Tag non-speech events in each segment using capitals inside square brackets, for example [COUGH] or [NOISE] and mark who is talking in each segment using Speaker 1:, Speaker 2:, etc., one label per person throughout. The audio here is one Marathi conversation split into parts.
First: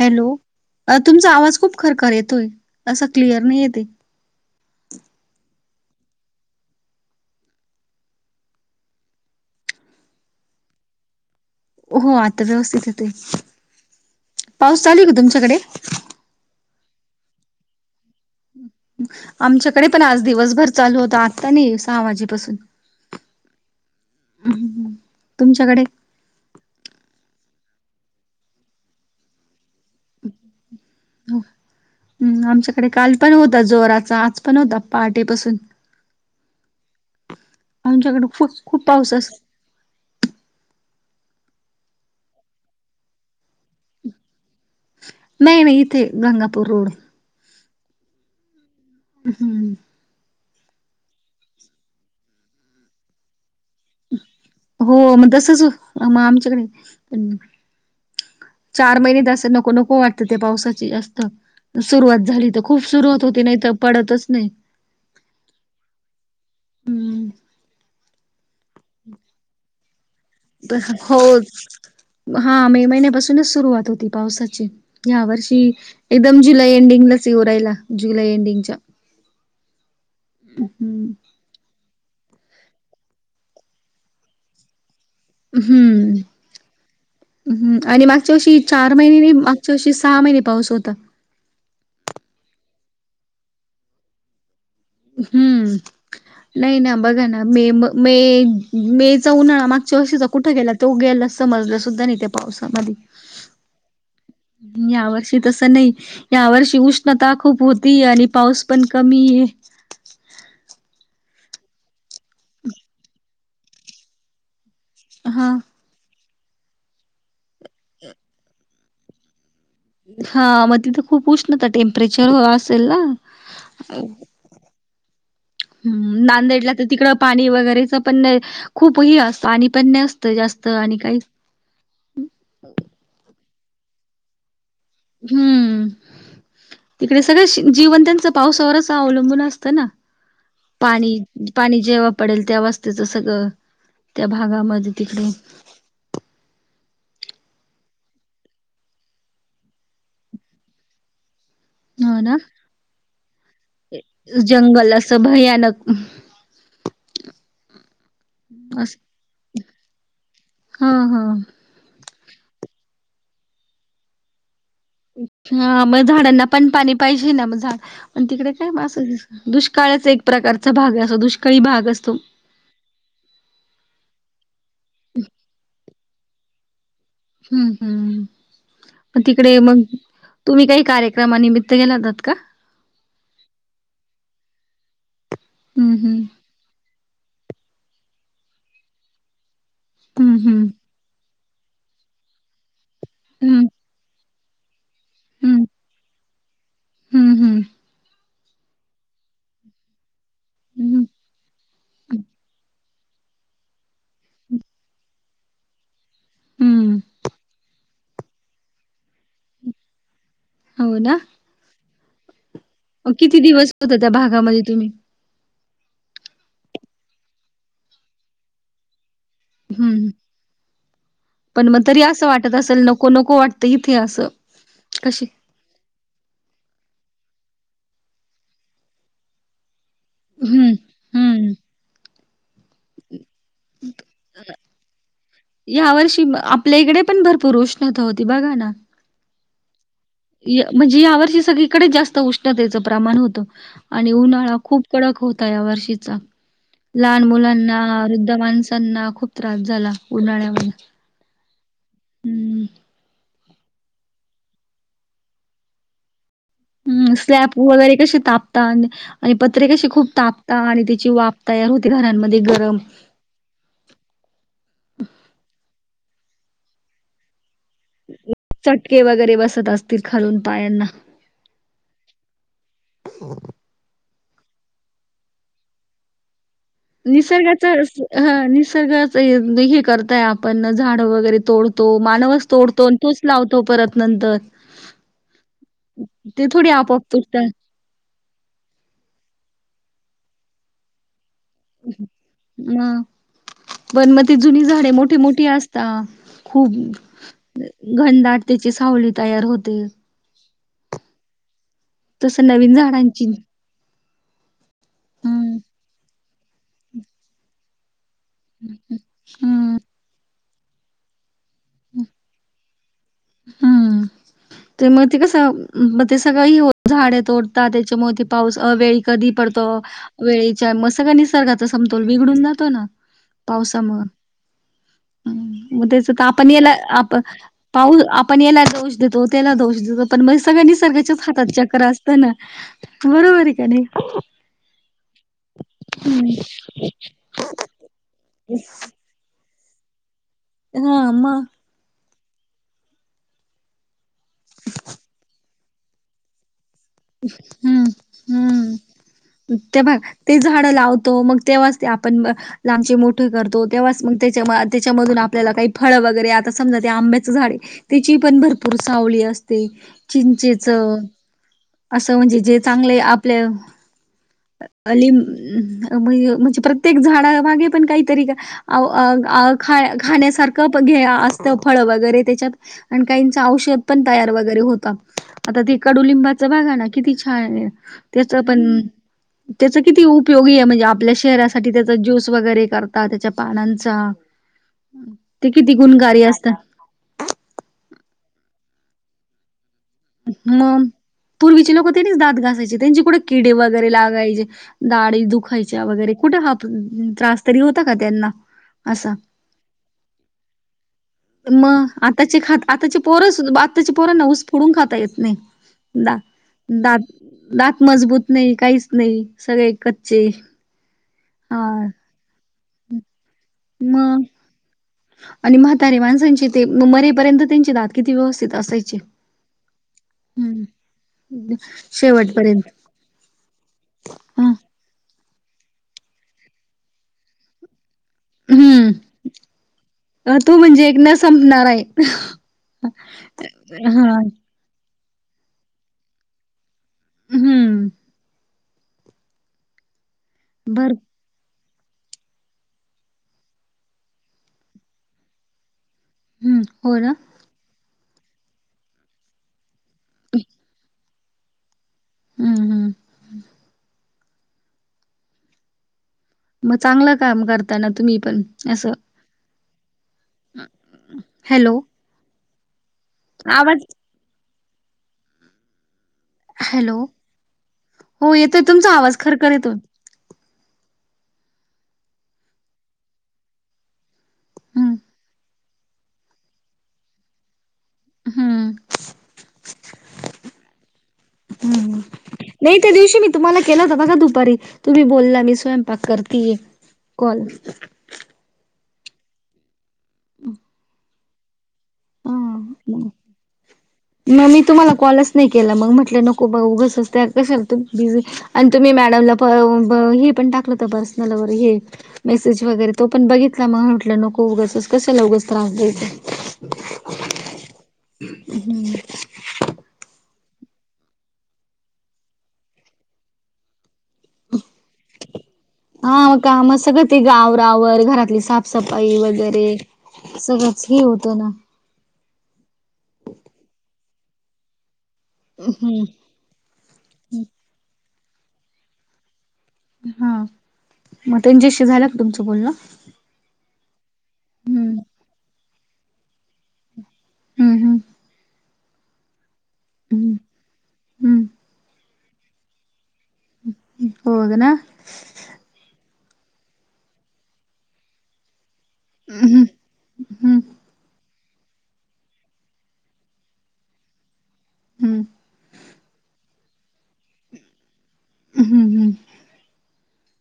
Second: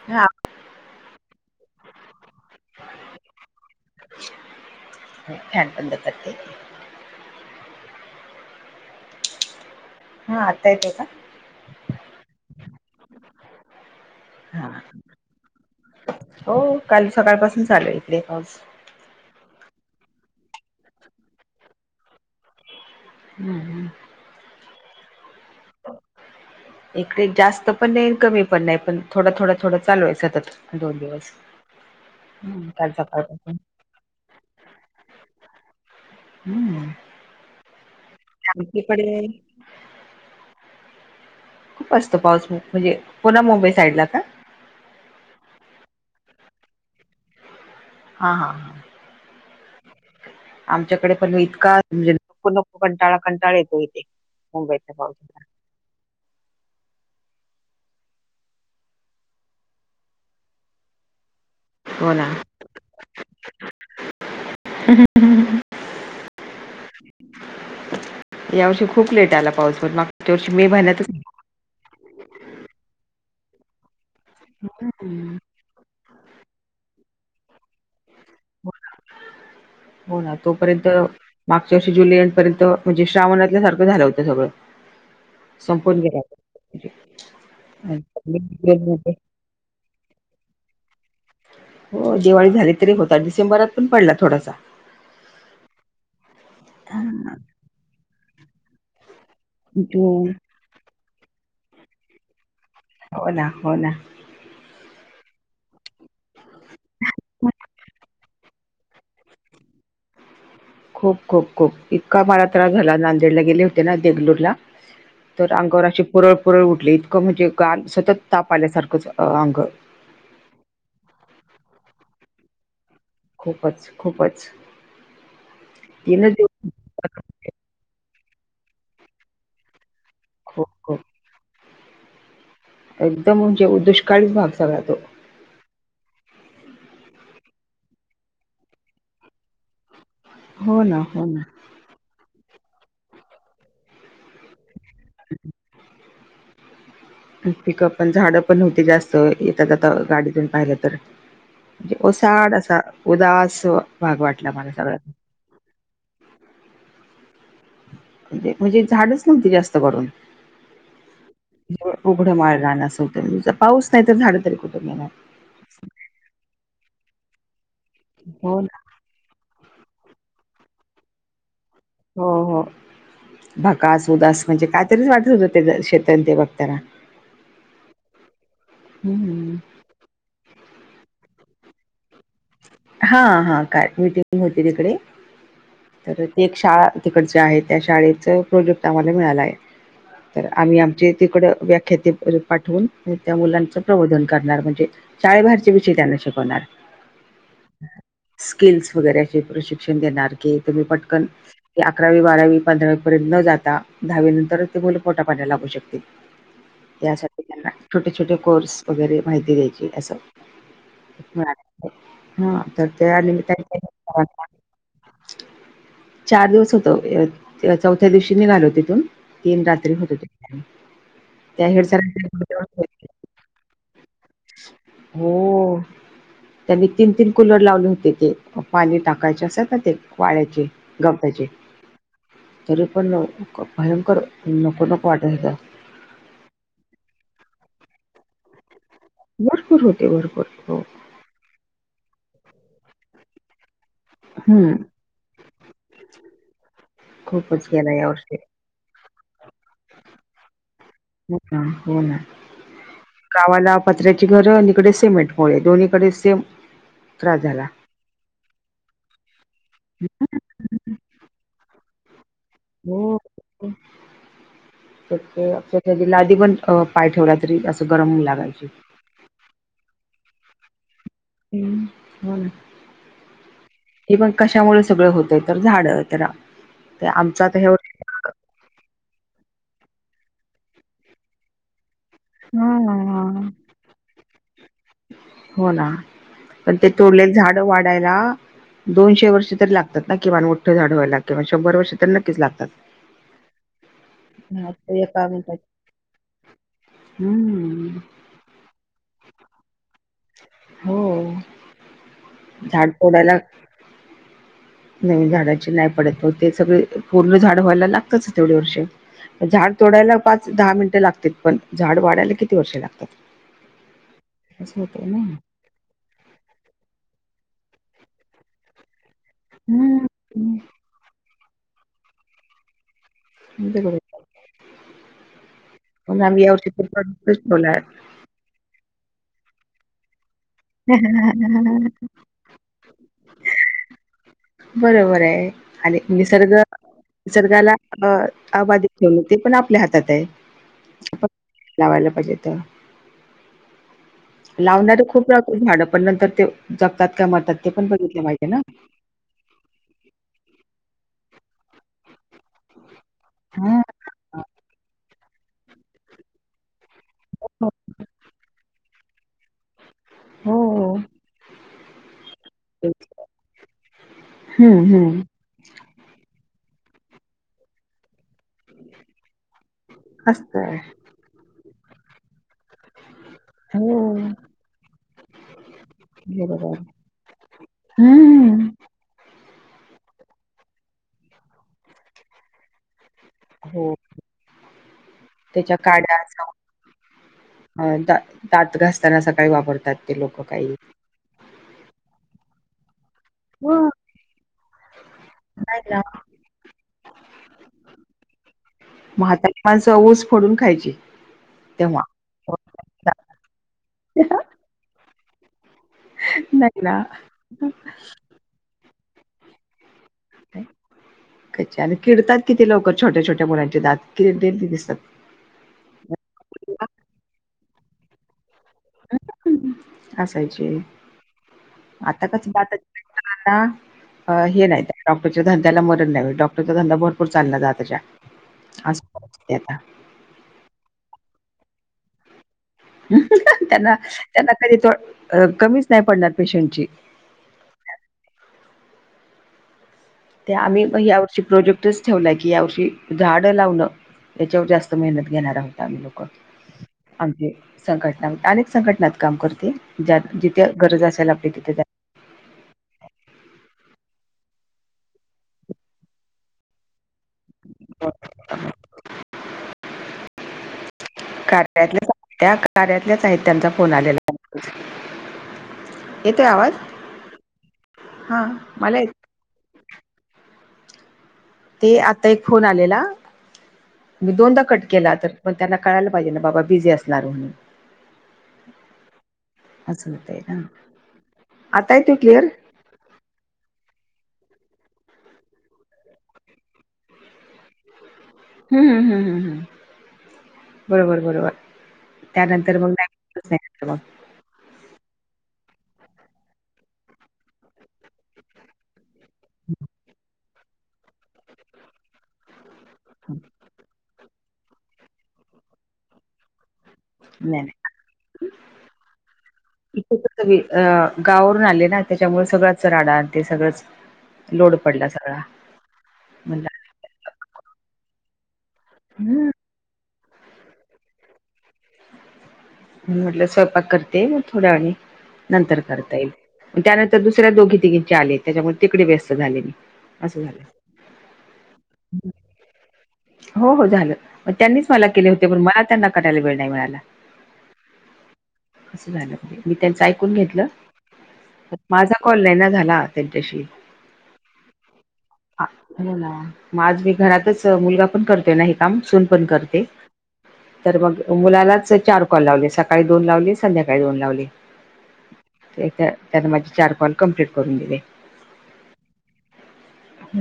Speaker 1: हॅलो!
Speaker 2: हा
Speaker 1: तुमचा आवाज खूप खरखर येतोय असं क्लिअर नाही येत.
Speaker 2: फॅन बंद करते. हा आता येत आहेत का?
Speaker 1: हो आता व्यवस्थित येतोय.
Speaker 2: हा
Speaker 1: पाऊस चालू आहे का तुमच्याकडे?
Speaker 2: हो, काल सकाळ पासून चालू इकडे पाऊस.
Speaker 1: आमच्याकडे पण आज दिवसभर चालू होता आत्ता नाही सहा वाजेपासून.
Speaker 2: ह, ह
Speaker 1: हं हं तुमच्याकडे?
Speaker 2: इकडे जास्त पण नाही, कमी पण नाही, पण थोडा- थोडा थोडं चालू आहे सतत दोन दिवस
Speaker 1: हो. हम्म
Speaker 2: ह
Speaker 1: आमच्याकडे
Speaker 2: काल
Speaker 1: पण
Speaker 2: सकाळपासून.
Speaker 1: होता जोराचा आज. पणहोता. पहाटेपासून
Speaker 2: हम्म!
Speaker 1: आमच्याकडे खूप खूप पाऊस
Speaker 2: आमच्याकडे
Speaker 1: असतो.
Speaker 2: खूप असतो पाऊस म्हणजे पुन्हा मुंबई साईडला का?
Speaker 1: नाही नाही इथे गंगापूर रोड,
Speaker 2: हा हा हा.
Speaker 1: हम्म.
Speaker 2: आमच्याकडे पण इतका म्हणजे नको नको कंटाळा कंटाळा येतोये.
Speaker 1: हो म तसच म आमच्याकडे पण चार महिनेत नको नको वाटतं ते पावसाची जास्त
Speaker 2: हो
Speaker 1: सुरुवात
Speaker 2: ना
Speaker 1: झाली तर खूप सुरुवात होते नाही तर पडतच नाही. हम्म
Speaker 2: [UNINTELLIGIBLE] या वर्षी खूप लेट आला पाऊस पण मागच्या वर्षी मे महिन्यातच
Speaker 1: हो हा मे महिन्यापासूनच सुरुवात होती पावसाची ह्या
Speaker 2: हम्म
Speaker 1: वर्षी एकदम जुलै एंडिंगलाच येवू रायला. जुलै एंडिंगच्या
Speaker 2: हो ना तोपर्यंत
Speaker 1: हम्म.
Speaker 2: मागच्या वर्षी जुलैं एंड पर्यंत श्रावणातल्या सारखं झालं होतं. संपून
Speaker 1: हम्म
Speaker 2: गेला म्हणजे.
Speaker 1: हम्म आणि मागच्या वर्षी चार महिने नई माग [UNINTELLIGIBLE] तशी सहा महिने पाऊस होता.
Speaker 2: हो दिवाळी झाली तरी होता डिसेंबरात पण पडला थोडासा
Speaker 1: हम्म नाही ना
Speaker 2: हां,
Speaker 1: बघा ना मे म मे मे चा उन्हाळा मागच्या वर्षी
Speaker 2: जून
Speaker 1: कुठे गेला तो गेला समजला सुद्धा नाही त्या पावसामधी
Speaker 2: होना होना.
Speaker 1: यावर्षी तस नाही यावर्षी उष्णता खूप होती आणि पाऊस पण कमी ये.
Speaker 2: खूप खूप खूप इतका मला त्रास झाला नांदेडला गेले होते ना देगलूरला तर
Speaker 1: हा
Speaker 2: अंगावर अशी पुरळ पुरळ उठली इतकं म्हणजे गार सतत ताप आल्यासारखंच अंग.
Speaker 1: हा मग तिथं खूप उष्णता टेम्परेचर असेल ना.
Speaker 2: खूपच
Speaker 1: अ
Speaker 2: खूपच
Speaker 1: हम्म
Speaker 2: तीनच दिवस
Speaker 1: नांदेडला तर तिकडं पाणी वगैरेच पण खूप हे असं पाणी पण नसतं जास्त
Speaker 2: खूप
Speaker 1: आणि
Speaker 2: खूप
Speaker 1: काहीच
Speaker 2: एकदम म्हणजे दुष्काळीच भाग सगळा तो.
Speaker 1: हम्म तिकडे सगळे जिवन त्यांचं पावसावरच अवलंबून असतं ना
Speaker 2: हो ना
Speaker 1: पाणी
Speaker 2: हो ना
Speaker 1: पाणी जेव्हा पडेल त्या वास्तुचं सगळं त्या भागामध्ये तिकडे
Speaker 2: पिकं पण झाडं पण होती जास्त येेता जाता गाडीतून पाहिलं तर म्हणजे
Speaker 1: हो ना
Speaker 2: ओसाड असा उदास भाग वाटला मला
Speaker 1: जंगल
Speaker 2: सगळा.
Speaker 1: असं भयानक. [UNINTELLIGIBLE]
Speaker 2: म्हणजे म्हणजे
Speaker 1: अस
Speaker 2: झाडच नव्हती जास्त करून
Speaker 1: हा हा
Speaker 2: उघडं माळ रान असं होतं पाऊस नाही तर झाडं तरी कुठुन येणार.
Speaker 1: हा मग झाडांना पण पाणी पाहिजे ना मग झाड पण तिकडे
Speaker 2: हो
Speaker 1: काय
Speaker 2: ना
Speaker 1: मास दुष्काळच एक प्रकारचा भाग असतो दुष्काळी भाग असतो.
Speaker 2: हो हो भकास उदास म्हणजे कायतरीच वाटत होतं ते शेत तेन बघताना.
Speaker 1: हम्म हम्म हम्म पण
Speaker 2: हम्म
Speaker 1: तिकडे मग तुम्ही काही कार्यक्रमा निमित्त गेला होतात का?
Speaker 2: हा हा काय मीटिंग होती तिकडे
Speaker 1: हं
Speaker 2: तर
Speaker 1: हं.
Speaker 2: एक शाळा तिकडची आहे त्या शाळेचं प्रोजेक्ट आम्हाला मिळाला आहे.
Speaker 1: हं
Speaker 2: तर
Speaker 1: हं.
Speaker 2: आम्ही आमच्या तिकडं व्याख्याते पाठवून त्या
Speaker 1: हं
Speaker 2: मुलांच प्रबोधन करणार म्हणजे शाळेबाहेरचे विषय त्यांना शिकवणार.
Speaker 1: हम्म हम्म.
Speaker 2: स्किल्स वगैरे असे प्रशिक्षण देणार तुम्ही
Speaker 1: हं.
Speaker 2: पटकन ते अकरावी बारावी पंधरावी पर्यंत न जाता दहावी नंतरच ते मुले पोटापाण्याला लागू शकतील
Speaker 1: हं.
Speaker 2: यासाठी त्यांना छोटे छोटे कोर्स वगैरे माहिती द्यायची असं.
Speaker 1: हो ना
Speaker 2: मिळालं हा तर ते
Speaker 1: मग
Speaker 2: आले
Speaker 1: किती
Speaker 2: मी
Speaker 1: दिवस होता त्या
Speaker 2: त्यांना
Speaker 1: भागामध्ये तुम्ही?
Speaker 2: चार दिवस होतो चौथ्या दिवशी निघालो तिथून तीन रात्री
Speaker 1: हं.
Speaker 2: होतो तिकडे
Speaker 1: पण मग तरी असं वाटतं असेल नको नको वाटतं इथे असं कशी
Speaker 2: हो त्यांनी तीन तीन कुलर लावले होते ते पाणी टाकायचे असतात ना ते वाळ्याचे
Speaker 1: हं.
Speaker 2: गपचे
Speaker 1: हं.
Speaker 2: तरी पण भयंकर नको नको वाटायचे
Speaker 1: या वर्षी आपल्या इकडे पण भरपूर उष्णता होती बघा ना
Speaker 2: [UNINTELLIGIBLE] हो
Speaker 1: म्हणजे यावर्षी सगळीकडे जास्त उष्णतेचं प्रमाण होतं. आणि उन्हाळा
Speaker 2: हम्म
Speaker 1: खूप कडक होता या वर्षीचा लहान
Speaker 2: खूपच
Speaker 1: मुलांना
Speaker 2: गेला
Speaker 1: वृद्ध
Speaker 2: यावर्षी
Speaker 1: माणसांना खूप त्रास झाला उन्हाळ्यामध्ये
Speaker 2: हो का हो ना
Speaker 1: हम्म
Speaker 2: गावाला पत्र्याची घरं आणि इकडे सिमेंटमुळे दोन्हीकडे सेम
Speaker 1: ह
Speaker 2: त्रास
Speaker 1: स्लॅब
Speaker 2: झाला
Speaker 1: वगैरे कसे तापता आणि पत्रे कशी खूप तापता आणि त्याची वाफ तयार होते घरांमध्ये गरम
Speaker 2: हो अक्षरशः लाधी पण पाय ठेवला तरी असं त गरमही लागयचे
Speaker 1: के वगैरे बसत असतील खालून पायांना
Speaker 2: हम्म हो ना
Speaker 1: हो
Speaker 2: हे बघ कशामुळे सगळं होतंय तर झाड
Speaker 1: निसर्गाच असं हं निसर्गाचा हे करताय आपण झाड वगैरे तोडतो मानव तोडतो आणि तोच
Speaker 2: हा
Speaker 1: लावतो परत नंतर.
Speaker 2: हो ना
Speaker 1: थोडी
Speaker 2: पण ते
Speaker 1: आपोआप
Speaker 2: तोडले
Speaker 1: तुटतात
Speaker 2: झाड वाढायला दोनशे वर्ष तरी लागतात ना किमान मोठं झाड व्हायला? किंवा शंभर वर्ष तर नक्कीच लागतात.
Speaker 1: हम्म पण मग ती जुनी
Speaker 2: हा
Speaker 1: झाडे
Speaker 2: ते
Speaker 1: मोठी
Speaker 2: एका
Speaker 1: मोठी
Speaker 2: मिनिटात
Speaker 1: असतात अं खूप
Speaker 2: हम्म.
Speaker 1: घनदाट त्याची सावली तैयार होते.
Speaker 2: हो
Speaker 1: तसं नवीन
Speaker 2: झाड
Speaker 1: झाडांची
Speaker 2: फोडायला नवीन
Speaker 1: हम्म
Speaker 2: झाडाचे नाही पडत ते सगळे पूर्ण झाड व्हायला लागतच. वर्ष झाड
Speaker 1: हम्म
Speaker 2: तोडायला पाच दहा मिनिटं लागते पण झाड वाढायला किती वर्षे लागतात?
Speaker 1: हम्म
Speaker 2: असं
Speaker 1: ते
Speaker 2: होतय
Speaker 1: मग ते
Speaker 2: ना
Speaker 1: कसं मग ते सगळं ही झाडे तोडतात त्याच्यामुळे ती पाऊस अवेळी कधी पडतो.
Speaker 2: हम्म
Speaker 1: वेळेच्या मग सग निसर्गाचा समतोल बिघडून जातो ना.
Speaker 2: अगदी बरोबर
Speaker 1: पावसामुळे मग त्याच
Speaker 2: पण आम्ही
Speaker 1: आपण
Speaker 2: यावर्षी
Speaker 1: याला
Speaker 2: तर
Speaker 1: आप
Speaker 2: प्रश्नला
Speaker 1: पाऊस आपण याला दोष देतो त्याला दोष देतो. पण मग सगळं निसर्गाच्याच हातात चक्र असत ना बरोबर आहे का नाही?
Speaker 2: बरोबर आहे आणि निसर्ग निसर्गाला अ अबाध ठेव ते पण आपल्या हातात आहे.
Speaker 1: हा
Speaker 2: आपण
Speaker 1: मग
Speaker 2: लावायला पाहिजेत लावणारे खूप लावतेत झाडें पण नंतर तो जगतात का मरतात ते
Speaker 1: हम्म
Speaker 2: पण बघितले माहितीे ना?
Speaker 1: हम्म ते बघ ते झाडं लावतो मग तेव्हाच ते आपण लांबचे मोठे करतो
Speaker 2: हा
Speaker 1: तेव्हाच मग त्याच्या त्याच्यामधून आपल्याला काही फळ वगैरे आता समजा ते आंब्याचं झाडे त्याची पण भरपूर सावळी असते चिंचेच
Speaker 2: हो.
Speaker 1: असं म्हणजे जे चांगले आपल्या
Speaker 2: हम्म
Speaker 1: अं
Speaker 2: हम्म
Speaker 1: म्ह म्हणजे प्रत्येक झाडामागे पण काहीतरी अव अग अग खाण्या खाण्यासारखं
Speaker 2: असतय.
Speaker 1: पघे असतं फळ वगैरे त्याच्यात आणि काहींचा औषध पण
Speaker 2: हो.
Speaker 1: तयार वगैरे होत. आता ते कडुलि ते बघा
Speaker 2: बरोबर.
Speaker 1: ना, किती छान आहे. त्याच पण
Speaker 2: हम्म.
Speaker 1: त्याच किती उपयोगी आहे, म्हणजे आपल्या शरीरासाठी त्याचा ज्यूस वगैरे कर ता त्याच्या
Speaker 2: हो
Speaker 1: पानांचा, ते किती तरी
Speaker 2: त्याच्या काड्या
Speaker 1: गुणकारी असत.
Speaker 2: अ दा दात घासताना सकाळी वापरतात. ते लोक काही.
Speaker 1: हूं पूर्वीचे लोक त्यांनीच दात घासायचे, त्यांची कुठं किडे
Speaker 2: हो
Speaker 1: वगैरे लागायचे? दाडि
Speaker 2: नाही
Speaker 1: दुखायच्या
Speaker 2: ना.
Speaker 1: वगैरे कुठं हा त्रास तरी होता का त्यांना? असा
Speaker 2: म्हातारी माणसं ऊस फोडून खायचे
Speaker 1: मग
Speaker 2: तेव्हा.
Speaker 1: आताचे खात आताची पोरं आताची पोरांना ऊस फोडून खाता येत नाही. दा
Speaker 2: नाही ना.
Speaker 1: दात दात मजबूत नाही काहीच नाही सगळे कच्चे हा
Speaker 2: त्याचानं किडतात किती लवकर छोट्या छोट्या मुलांचे दात,
Speaker 1: मग
Speaker 2: किडलेले दिसतात.
Speaker 1: आणि म्हातारे माणसांची ते मरेपर्यंत त्यांची दात किती व्यवस्थित असाय. छे हं
Speaker 2: असायचे आता
Speaker 1: शेवटपर्यंत
Speaker 2: [UNINTELLIGIBLE] हं
Speaker 1: ह
Speaker 2: हे नाही त्या डॉक्टरच्या धंद्याला मरण नाही, डॉक्टरचा धंदा भरपूर चालणार ये आताच्या. अस आता [UNINTELLIGIBLE]
Speaker 1: ऋतू म्हणजे एक न संपणार आहे.
Speaker 2: त्यांना
Speaker 1: हा
Speaker 2: त्यांना कधी कमीच नाही पडणार पेशंटची.
Speaker 1: हम्म.
Speaker 2: त्या आम्ही
Speaker 1: बर
Speaker 2: मं या वर्षी प्रोजेक्टच ठेवला की यावर्षी झाडं लावणं याच्यावर जास्त मेहनत घेणार आहोत आम्ही लोक
Speaker 1: हम्म हो नां
Speaker 2: म्हणजे संघटना काम करते ज्यात जिथे गरज असेल आपली ति
Speaker 1: हम्म हम्म म चांगला काम करताना तुम्ही पण असं हॅलो
Speaker 2: कार्या कार्यातल्याच आहेत त्यांचा
Speaker 1: आवाज
Speaker 2: फोन आलेला. [UNINTELLIGIBLE] येतोय आवाज
Speaker 1: हॅलो हो
Speaker 2: हा
Speaker 1: येतोय तुमचा
Speaker 2: मला येत
Speaker 1: आवाज खरखर येतो.
Speaker 2: ते आता एक फोन आलेला. मी दोनदा कट
Speaker 1: हम्म
Speaker 2: केला तर पण त्यांना कळायला पाहिजे ना बाबा बिझी असणार म्हणून
Speaker 1: हम्म
Speaker 2: असं होतय ना आता
Speaker 1: हम्म
Speaker 2: येतोय क्लिअर
Speaker 1: नाही त्या दिवशी मी तुम्हाला केला होता बघा दुपारी तुम्ही बोलला मी स्वयंपाक करती कॉल
Speaker 2: हम् हम हम् हम ह्
Speaker 1: [UNINTELLIGIBLE]
Speaker 2: बरोबर बरोबर त्यानंतर मग नाही [UNINTELLIGIBLE]
Speaker 1: नाय मी तुम्हाला कॉलच नाही केला मग म्हटलं नको बघ उगचचं त्या कशा तुम्ही बिझी आणि तुम्ही मॅडमला तो ब हे पण टाकलं होत पर्सनल व हे मेसेज वगैरे तो पण बघित त मग म्हटलं नको उगसच कशाला उगाच त्रास द्यायचा.
Speaker 2: नाय अ गावावरून आले ना त्याच्यामुळे सगळा आजचा राडा आणि ते सगळंच लोड पडला सगळा
Speaker 1: हा का
Speaker 2: म्हणला
Speaker 1: म सगळं ते आवराआवर घरातली साफसफाई
Speaker 2: हम्म
Speaker 1: वगैरे सगळंच हे होतं ना
Speaker 2: म्हणुन म्हटलं स्वयंपाक करते थोड्या वेळानी नंतर
Speaker 1: हम्म
Speaker 2: करता येईल. त्यानंतर दुसऱ्या दोघी तिघींचे आले त्याच्यामुळे तिकडे व्यस्त झाले मी असं
Speaker 1: हा,
Speaker 2: झालं
Speaker 1: मग त्यांच्याशी झाला का तुमचं बोलण?
Speaker 2: हो हो झालं मग त्यांनीच मला केले होते पण मला त्यांना करायला वेळ नाही मिळाला.
Speaker 1: हम हम.
Speaker 2: झालं मी त्यांचं ऐकून
Speaker 1: हम्म
Speaker 2: घेतलं,
Speaker 1: हम्म
Speaker 2: माझा कॉल नाही ना झाला त्यांच्याशी.
Speaker 1: होय ना.
Speaker 2: हो ना मग आज मी घरातच मुलगा पण करतोय ना हे काम सून पण करते.
Speaker 1: हम्म
Speaker 2: तर मग मुलालाच चार कॉल लावले सकाळी दोन लावले संध्याकाळी दोन लावली.
Speaker 1: हम्म
Speaker 2: त्याला माझे चार कॉल कम्प्लीट करून दिले.
Speaker 1: हम् हम्.
Speaker 2: [INAUDIBLE]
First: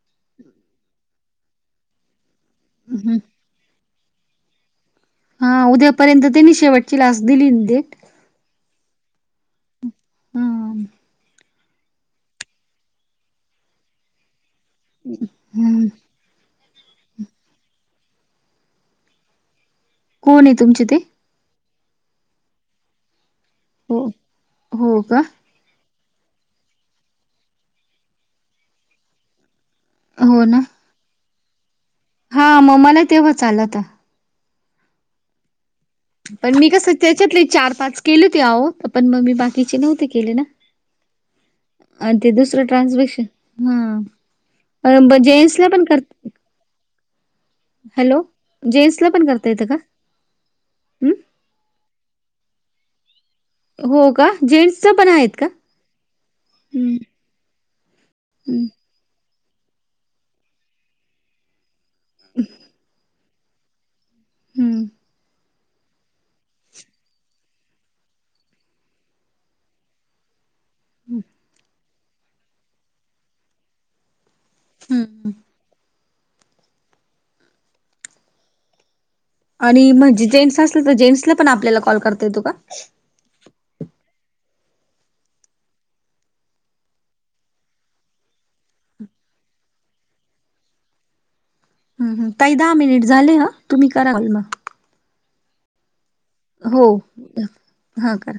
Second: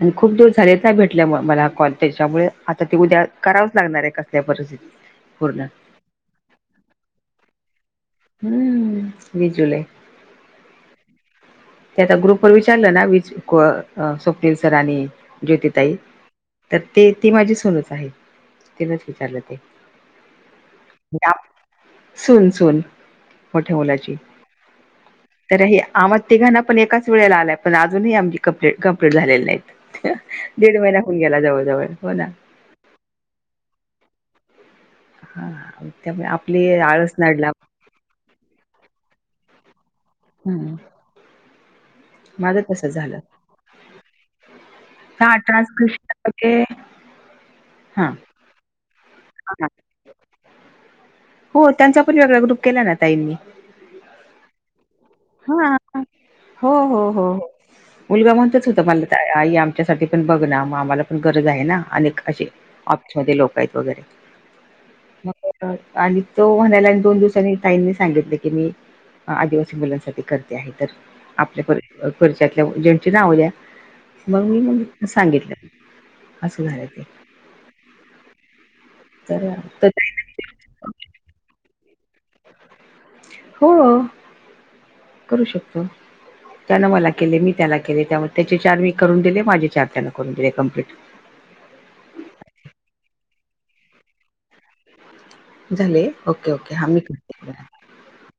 Speaker 2: आणि खूप दिवस झालेच भेटल्यामुळे मला कॉल त्याच्यामुळे. तर ते
Speaker 1: हम्म
Speaker 2: उद्या करावंच लागणार आहे कसल्या परिस्थितीत
Speaker 1: हा
Speaker 2: पूर्ण.
Speaker 1: उद्यापर्यंत त्यांनी शेवटची लास्ट दिली देट.
Speaker 2: हम्म विजुलय.
Speaker 1: हम.
Speaker 2: ते आता ग्रुपवर विचारलं ना विचारलं स्वप्नील सर आणि
Speaker 1: हम्म
Speaker 2: ज्योतिताई. तर ते ती माझी सूनच आहे तिनच विचारलं ते.
Speaker 1: कोण आहे तुमचे ते?
Speaker 2: सून-सून मोठ्या
Speaker 1: हो
Speaker 2: मुलाची.
Speaker 1: हो का
Speaker 2: [INAUDIBLE] तर हे आम्हा तिघांण पण एकाच वेळेला आलाय पण अजूनही आम क कंमप्लीट झालेली नाही.
Speaker 1: हो ना
Speaker 2: दीड महिना्या होवून गेला जवळ जवळ हो ना.
Speaker 1: हा मग मला तेव्हा चालत.
Speaker 2: हा हा. त्यामुळे
Speaker 1: पण मी
Speaker 2: आपली
Speaker 1: कसं
Speaker 2: आळस
Speaker 1: त्याच्यातलं
Speaker 2: नाडला
Speaker 1: चार-पाच. केले ते आहो पण मम्मी बाकीचे नव्हते केले ना.
Speaker 2: माझं
Speaker 1: [INAUDIBLE] अ ते दुसरं
Speaker 2: तसं झालं
Speaker 1: ट्रान्सलेशन हा जेंट्स ला पण करत.
Speaker 2: एक [INAUDIBLE]
Speaker 1: हॅलो! जेन्स ला पण करता येतं का? हम्म
Speaker 2: हो त्यांचा पण वेगळा ग्रुप केला ना ताईंनी.
Speaker 1: हो का जेंट्स पण आहेत का?
Speaker 2: हा हा. हो हो हो मुलगा म्हणतच
Speaker 1: हम्म
Speaker 2: होता मला. आई आमच्यासाठी पण बघ ना मग आम्हाला पण गरज आहे ना अनेक असे ऑफिसमध्ये लोक आहेत वगैरे.
Speaker 1: हम्म
Speaker 2: मग आणि तो म्हणायला आणि दोन दिवसांनी ताईंनी सांगितले की मी. आदिवासी मुलांसाठी करते आहे तर आपल्या खर्च्यातल्या जेची नाव द्या. मग मी मग
Speaker 1: हम्म.
Speaker 2: सांगितलं असं झालं ते. तर तर
Speaker 1: आणि
Speaker 2: ताई
Speaker 1: म्हणजे जेंट्स असले तर जेंट्सला पण आपल्याला कॉल करता येतो का?
Speaker 2: हो. करू शकतो. त्यानं मला केले मी त्याला केले त्यामुळे त्याचे चार मी करून दिले माझे चार त्यांना करून दिले कमप्लीट.
Speaker 1: ह काही दहा मिनिट झाले ह तुम्ही करा कॉल मग.
Speaker 2: झाले ओके-ओके हा मी करते.
Speaker 1: हा करा.